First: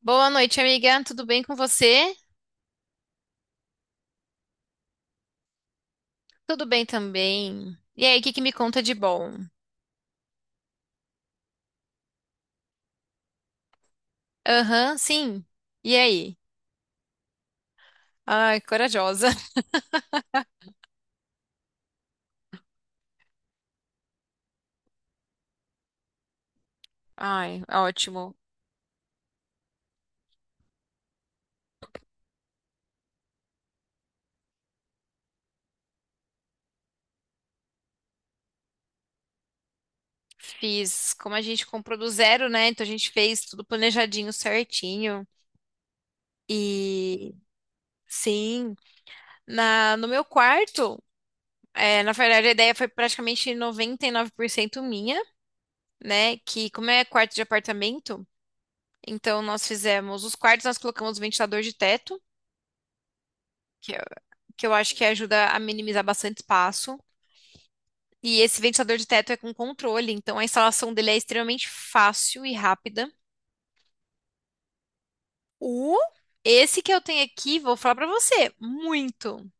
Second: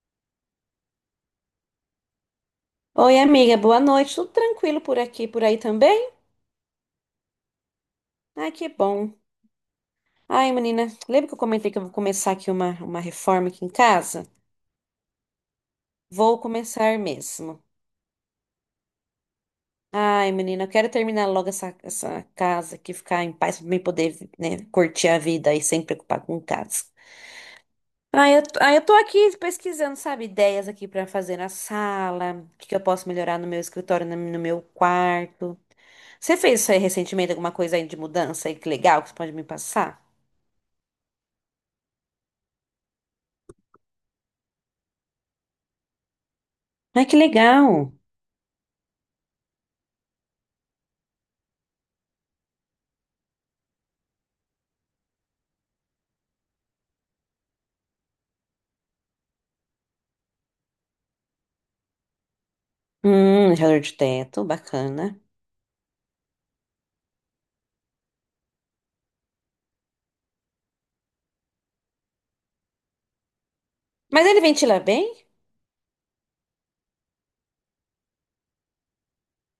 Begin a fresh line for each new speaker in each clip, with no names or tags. Boa noite, amiga. Tudo bem com você?
Oi, amiga, boa noite. Tudo tranquilo por aqui, por aí também?
Tudo bem também. E aí, o que que me
Ai, que
conta de
bom.
bom?
Ai, menina, lembra que eu comentei que eu vou começar aqui uma reforma aqui em casa?
Aham, sim. E aí?
Vou começar mesmo.
Ai, corajosa.
Ai, menina, eu quero terminar logo essa casa aqui, ficar em paz, pra mim poder, né, curtir a vida e sem preocupar com casa.
Ai, ótimo.
Ai, eu tô aqui pesquisando, sabe, ideias aqui pra fazer na sala, o que que eu posso melhorar no meu escritório, no meu quarto. Você fez isso aí recentemente, alguma coisa aí de mudança aí que legal que você pode me passar?
Fiz, como a gente comprou do zero, né? Então a gente fez tudo planejadinho, certinho.
Ai, que
E
legal.
sim, na no meu quarto, é, na verdade a ideia foi praticamente 99% minha, né? Que como é quarto de apartamento, então nós fizemos os quartos, nós colocamos ventilador de teto.
Gelador de
que é
teto,
que eu acho que
bacana.
ajuda a minimizar bastante espaço. E esse ventilador de teto é com controle, então a instalação dele é extremamente fácil e rápida.
Mas ele ventila bem?
O esse que eu tenho aqui, vou falar pra você, muito,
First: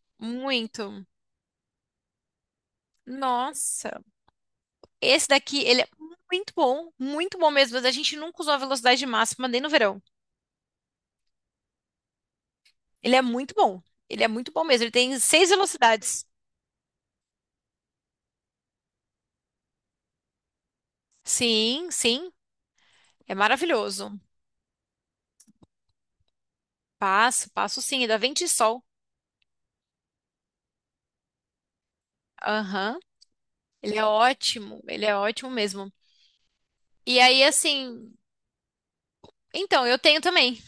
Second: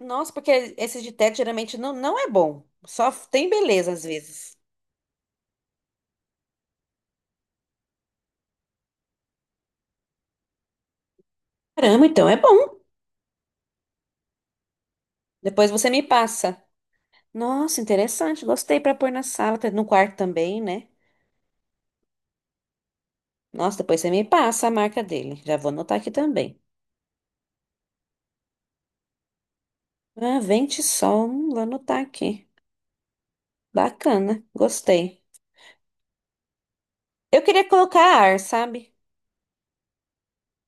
Nossa, porque esse
muito.
de teto geralmente não é bom. Só tem beleza
Nossa,
às vezes.
esse daqui, ele é muito bom mesmo, mas a gente nunca usou a velocidade máxima nem no verão.
Caramba, então é bom.
Ele é muito bom. Ele é muito bom mesmo. Ele tem seis
Depois você me
velocidades.
passa. Nossa, interessante. Gostei para pôr na sala, no quarto também, né?
Sim, sim. É
Nossa, depois você
maravilhoso.
me passa a marca dele. Já vou anotar aqui também.
Passo, passo sim. É da Vento e Sol.
Ah, vente sol, vou anotar aqui.
Aham.
Bacana,
Ele é
gostei.
ótimo mesmo. E aí,
Eu queria colocar
assim,
ar, sabe?
então, eu tenho também.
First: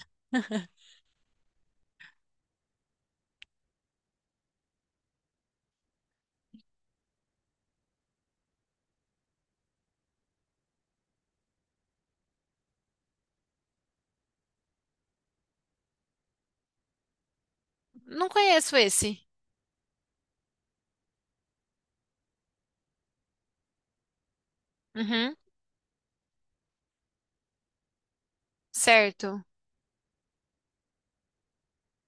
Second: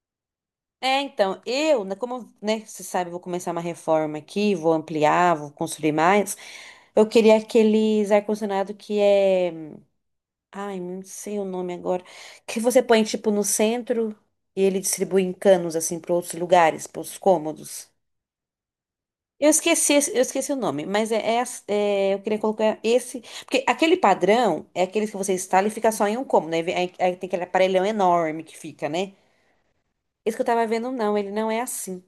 É, então, eu, né, como, né, você sabe, eu vou começar uma reforma aqui, vou ampliar, vou construir mais. Eu queria aqueles ar-condicionado que é. Ai, não sei o nome agora. Que você põe, tipo, no centro e ele distribui em canos, assim, para outros lugares, para os cômodos.
Não conheço esse.
Eu esqueci, eu esqueci o nome, mas é, eu queria colocar esse. Porque aquele padrão é aqueles que você
Uhum,
instala e fica só em um cômodo, né? Aí, aí tem aquele aparelhão enorme que fica, né?
certo.
Esse que eu tava vendo, não, ele não é assim.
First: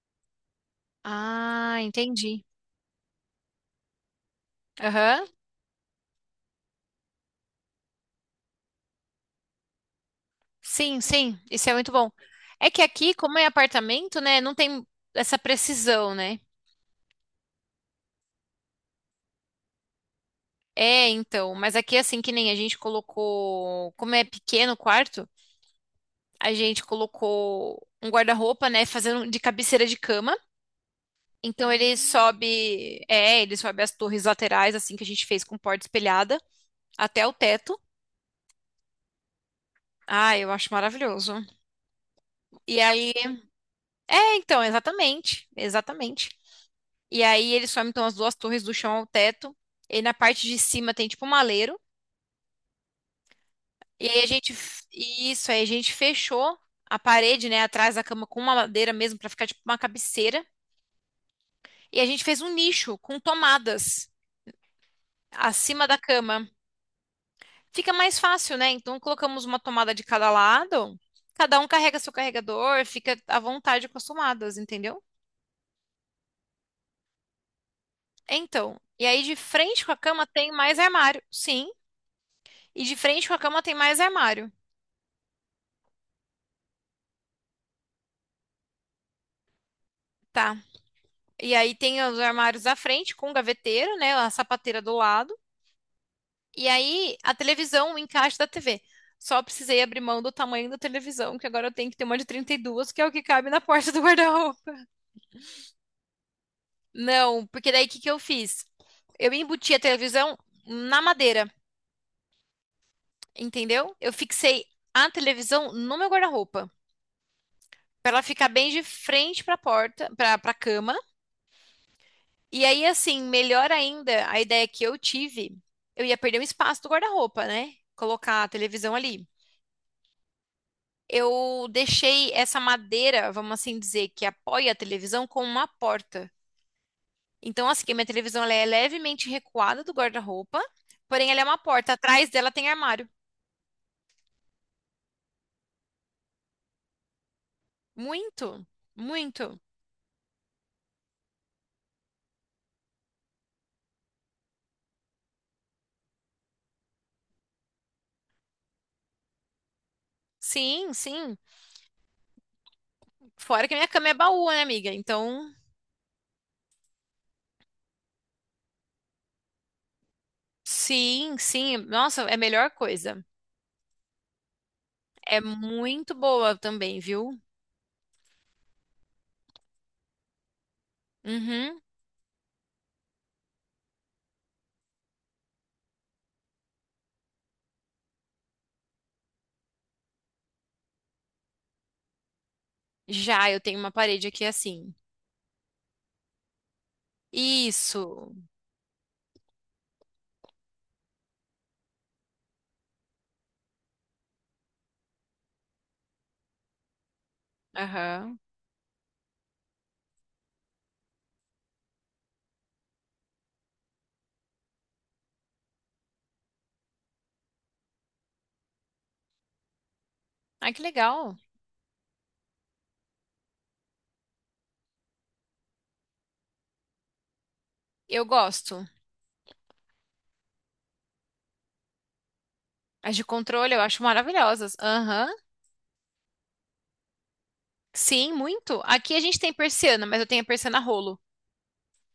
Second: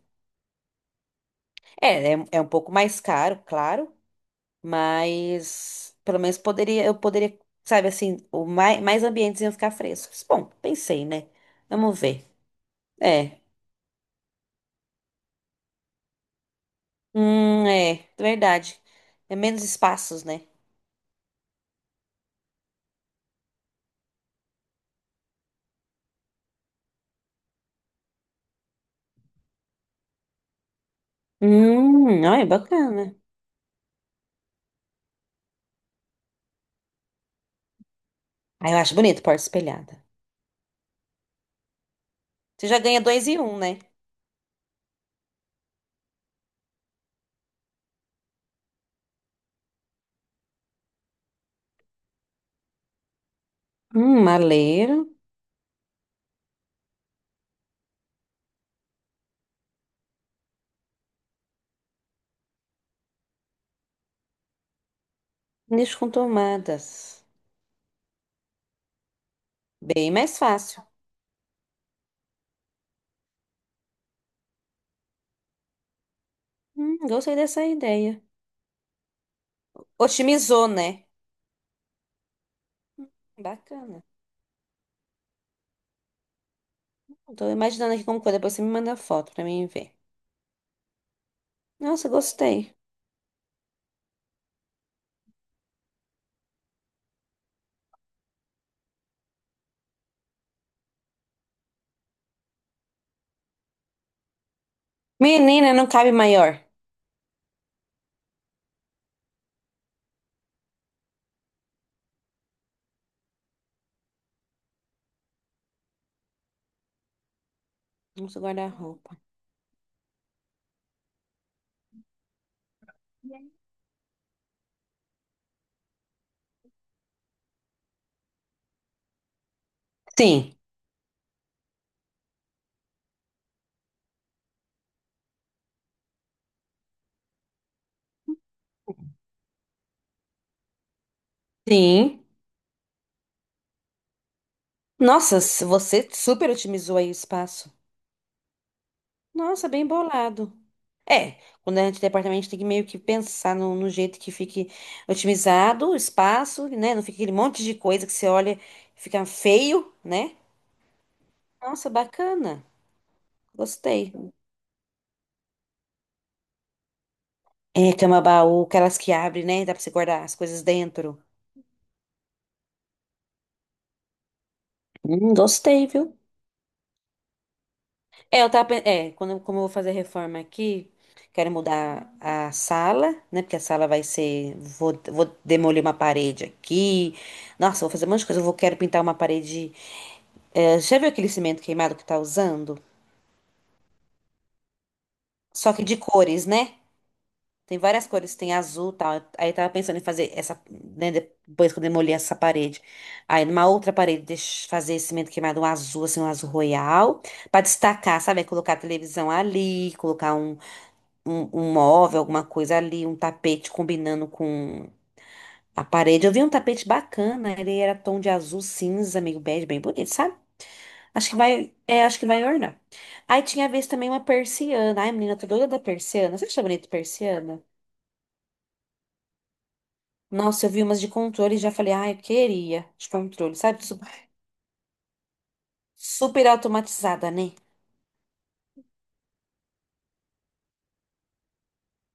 Ah,
É
entendi.
um pouco mais caro, claro,
Aham.
mas pelo menos poderia, eu poderia, sabe assim, o mais, mais ambientes iam ficar frescos. Bom,
Sim,
pensei, né?
sim, isso é muito
Vamos
bom.
ver.
É que aqui, como
É.
é apartamento, né, não tem essa precisão, né?
É, verdade. É menos espaços, né?
É, então, mas aqui, assim, que nem a gente colocou, como é pequeno o quarto, a gente colocou um guarda-roupa, né, fazendo de cabeceira de cama. Então ele
Olha,
sobe,
bacana.
é, ele sobe as torres laterais, assim que a gente fez com porta espelhada, até o teto.
Ah, eu acho bonito porta espelhada.
Ah, eu acho maravilhoso.
Você já
E
ganha
aí,
dois e um, né?
então, exatamente, exatamente. E aí ele sobe então as duas torres do chão ao teto. E na parte de cima tem tipo um maleiro. E aí a gente, f-
Maleiro,
isso, aí a gente fechou a parede, né, atrás da cama com uma madeira mesmo pra ficar tipo uma cabeceira. E a gente fez um nicho com tomadas acima da
nicho com
cama.
tomadas.
Fica mais fácil, né? Então colocamos uma tomada de
Bem
cada
mais fácil.
lado, cada um carrega seu carregador, fica à vontade com as tomadas, entendeu?
Gostei dessa ideia.
Então, e aí de frente com a cama tem
Otimizou,
mais
né?
armário, sim. E de
Hum,
frente com a cama tem mais
bacana.
armário,
Tô imaginando aqui como coisa, depois você me manda foto pra mim ver.
tá? E aí tem
Nossa,
os armários
gostei.
à frente com gaveteiro, né? A sapateira do lado. E aí a televisão, o encaixe da TV. Só precisei abrir mão do tamanho da televisão, que agora eu tenho que ter uma de 32, que é o que cabe na porta do guarda-roupa.
Menina, não cabe maior.
Não, porque daí o que que eu fiz? Eu embuti a televisão na madeira, entendeu? Eu fixei a televisão no meu guarda-roupa, para ela
Nossa,
ficar bem de
guarda-roupa.
frente para a porta, para cama. E aí assim, melhor ainda, a ideia que eu tive, eu ia perder um espaço do guarda-roupa, né? Colocar a televisão ali.
Sim,
Eu deixei essa madeira, vamos assim dizer, que apoia a televisão com uma porta. Então, assim, a minha televisão ela é levemente recuada do guarda-roupa, porém ela é uma porta.
sim.
Atrás dela tem armário.
Nossa, se você super otimizou aí o espaço.
Muito, muito.
Nossa, bem bolado. É, quando a gente tem apartamento, a gente tem que meio que pensar no jeito que fique otimizado o espaço, né? Não fica aquele monte de coisa que você olha e fica feio, né?
Sim, sim.
Nossa, bacana.
Fora que minha cama
Gostei.
é baú, né, amiga? Então,
É, cama baú, aquelas que abre, né? Dá pra você guardar as coisas dentro.
sim, sim. Nossa, é a melhor coisa. É
Gostei,
muito
viu?
boa também, viu?
É, eu tava, quando, como eu vou fazer a reforma aqui, quero
Uhum.
mudar a sala, né? Porque a sala vai ser, vou demolir uma parede aqui. Nossa, vou fazer um monte de coisa. Quero pintar uma parede. É, já viu aquele cimento queimado que tá usando?
Já eu tenho uma parede aqui assim.
Só que de cores, né? Tem várias
Isso.
cores, tem azul, e tal. Aí eu tava pensando em fazer essa, né, depois que eu demolir essa parede. Aí numa outra parede, fazer esse cimento queimado um azul, assim, um azul royal, pra destacar,
Aham.
sabe? Aí colocar a televisão ali, colocar um móvel, alguma coisa ali, um tapete combinando com a parede. Eu vi um tapete bacana, ele era tom de azul cinza, meio bege, bem bonito, sabe?
Ai, que
Acho que
legal.
vai, é, acho que vai ornar. Aí tinha vez também uma persiana. Ai, menina, eu tô doida da persiana. Você acha bonito persiana?
Eu gosto.
Nossa, eu vi umas de controle e já falei, ai, eu queria de
As de
controle,
controle eu
sabe?
acho maravilhosas. Aham.
Super automatizada, né?
Sim, muito. Aqui a gente tem persiana, mas eu tenho a persiana rolo.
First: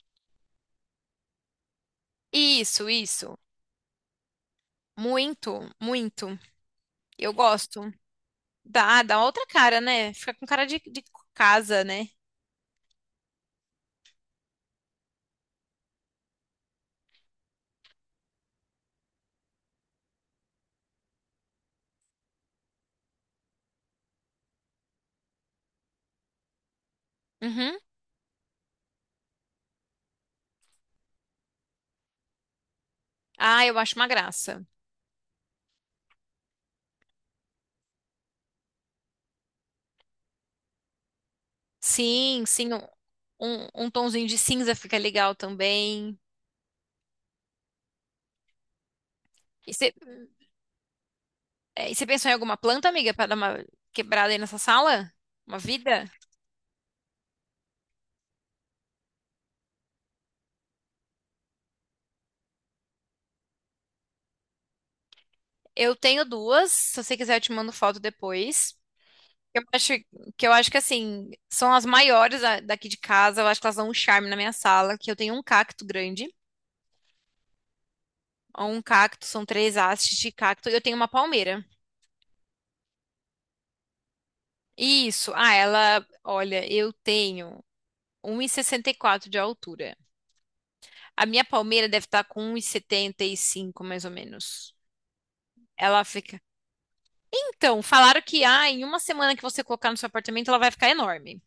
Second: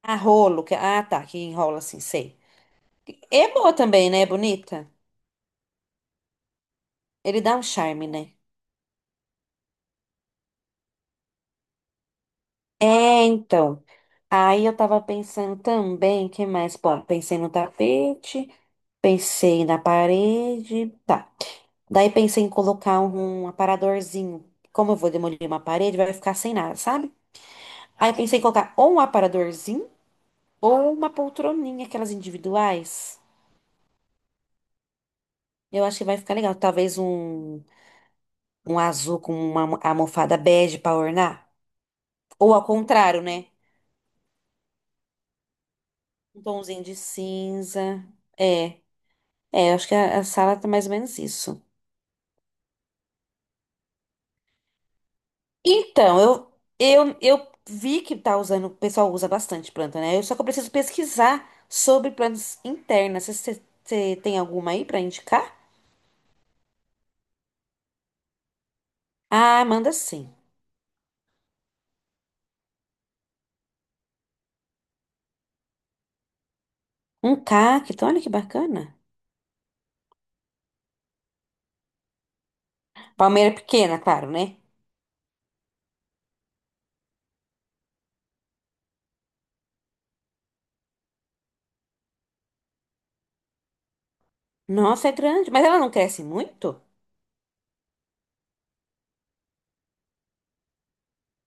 Ah, rolo, que, ah, tá, que enrola assim, sei.
Isso, isso.
É boa também, né? É bonita.
Muito, muito. Eu
Ele dá um
gosto.
charme, né?
Dá, dá outra cara, né? Fica com cara de casa, né?
É, então. Aí eu tava pensando também, que mais? Bom, pensei no tapete, pensei na parede, tá. Daí pensei em colocar um aparadorzinho. Como eu vou demolir uma parede, vai ficar sem nada, sabe?
Uhum.
Aí pensei em colocar ou um aparadorzinho ou uma poltroninha, aquelas individuais.
Ah, eu acho uma graça.
Eu acho que vai ficar legal. Talvez um, um azul com uma almofada bege pra ornar.
Sim,
Ou ao
sim, um,
contrário, né?
um tonzinho de cinza fica legal também.
Um tomzinho de cinza. É, é,
E
eu acho
você
que a sala tá mais ou menos isso.
e você pensou em alguma planta, amiga, para dar uma quebrada aí nessa sala? Uma vida?
Então, eu vi que tá usando, o pessoal usa bastante planta, né? Eu só que eu preciso pesquisar sobre plantas internas. Você tem alguma aí pra indicar?
Eu tenho duas, se você quiser eu te mando foto depois. Eu
Ah, manda
acho
sim.
eu acho que assim, são as maiores daqui de casa, eu acho que elas dão um charme na minha sala, que eu tenho um cacto grande,
Um cacto, olha que
um
bacana.
cacto, são três hastes de cacto, e eu tenho uma palmeira.
Palmeira pequena, claro, né?
Isso. Ah, ela, olha, eu tenho 1,64 de altura. A minha palmeira deve estar com 1,75 mais ou menos.
Nossa, é grande, mas ela não
Ela
cresce
fica.
muito?
Então, falaram que em uma semana que você colocar no seu apartamento, ela vai ficar enorme.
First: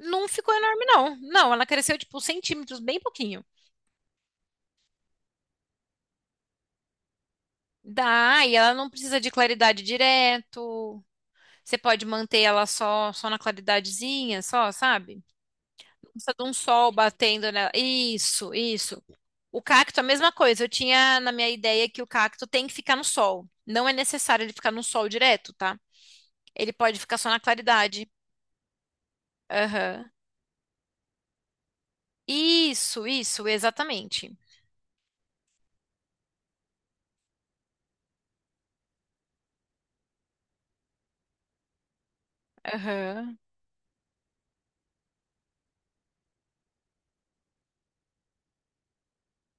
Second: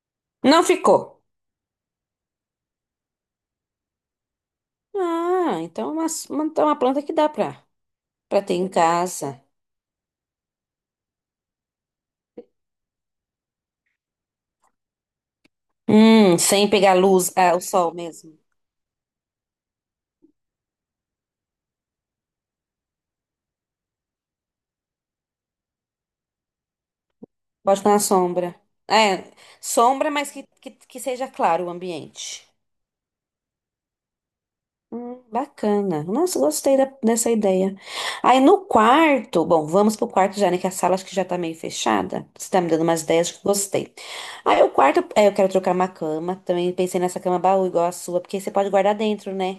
Não ficou
Não
enorme, não.
ficou.
Não, ela cresceu tipo centímetros, bem pouquinho.
Ah, então é uma planta que dá pra, pra
Dá,
ter
e
em
ela não precisa de
casa.
claridade direto. Você pode manter ela só, só na claridadezinha, só, sabe? Precisa de um
Sem
sol
pegar luz,
batendo
ah, o
nela.
sol mesmo.
Isso, isso. O cacto, a mesma coisa. Eu tinha na minha ideia que o cacto tem que ficar no sol. Não é necessário ele ficar no sol direto, tá? Ele pode ficar só na
Bota na
claridade.
sombra. É,
Aham.
sombra, mas que seja claro o ambiente.
Isso, exatamente.
Bacana. Nossa, gostei dessa ideia. Aí no quarto, bom, vamos pro quarto já, né? Que a sala acho que já tá meio fechada. Você tá me dando umas ideias
Aham.
que eu gostei. Aí o quarto, é, eu quero trocar uma cama. Também pensei nessa cama baú igual a sua, porque você pode guardar dentro, né?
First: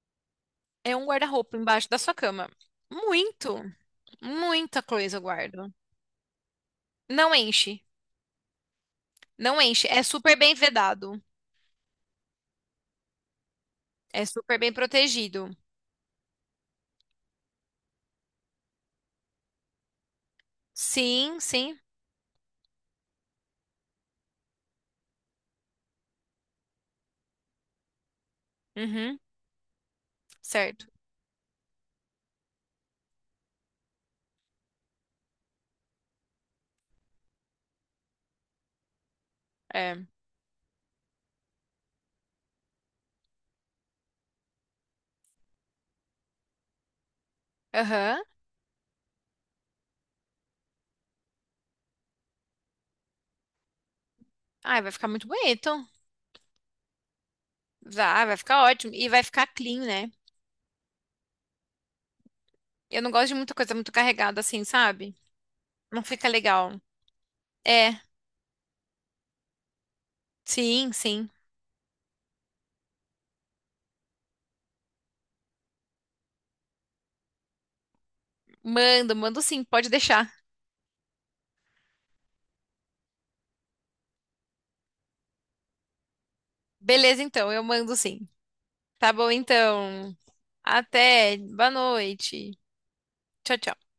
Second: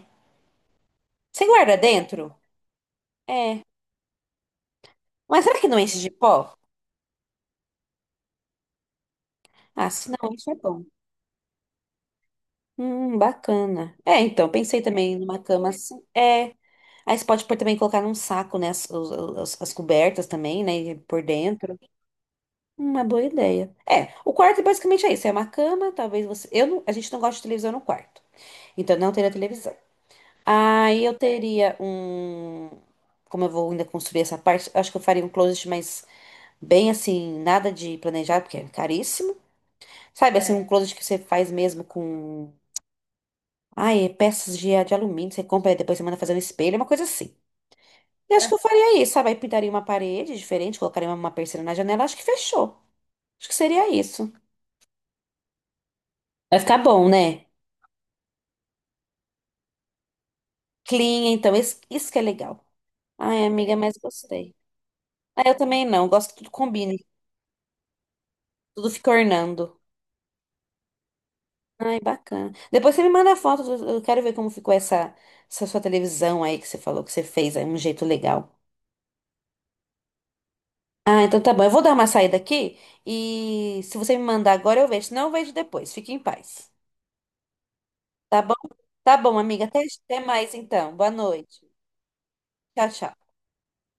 É um
Você
guarda-roupa
guarda
embaixo da sua
dentro?
cama. Muito,
É.
muita coisa eu
Mas será que
guardo.
não enche de pó?
Não enche, não enche.
Ah,
É
se não,
super
isso
bem
é bom.
vedado.
Bacana. É,
É
então,
super bem
pensei também numa
protegido.
cama assim. É. Aí você pode pôr também colocar num saco, né? As, as cobertas também, né? E por
Sim, sim.
dentro. Uma boa ideia. É, o quarto basicamente é isso. É uma cama, talvez você. Eu não, a gente não gosta de televisão no quarto. Então não
Uhum,
teria televisão.
certo.
Aí eu teria um. Como eu vou ainda construir essa parte, acho que eu faria um closet, mas bem assim, nada de planejado, porque é caríssimo.
É.
Sabe, assim, um é. Closet que você faz mesmo com. Ai, peças de alumínio, você compra e depois você manda fazer um espelho, é uma coisa assim.
Aham.
Eu acho que eu faria isso, sabe? Aí pintaria uma parede diferente, colocaria uma persiana na janela, acho que fechou. Acho que seria isso.
Ai, vai ficar muito bonito.
Vai ficar bom, né?
Vai ficar ótimo. E vai ficar clean, né?
Clean, então, isso que é legal.
Eu não gosto de
Ai,
muita coisa
amiga,
muito
mas
carregada
gostei.
assim, sabe?
Ah, eu também
Não
não,
fica
gosto que tudo
legal.
combine,
É,
tudo fica ornando.
sim, sim.
Ai, bacana. Depois você me manda foto, eu quero ver como ficou essa sua televisão aí que você falou que você fez, aí um jeito legal.
Mando, mando sim, pode deixar.
Ah, então tá bom, eu vou dar uma saída aqui e se você me mandar agora eu vejo, se não eu vejo depois. Fique em paz.
Beleza, então, eu mando sim.
Tá bom?
Tá
Tá
bom,
bom, amiga. Até,
então.
até mais então. Boa
Até.
noite.
Boa noite.
Tchau, tchau.
Tchau, tchau.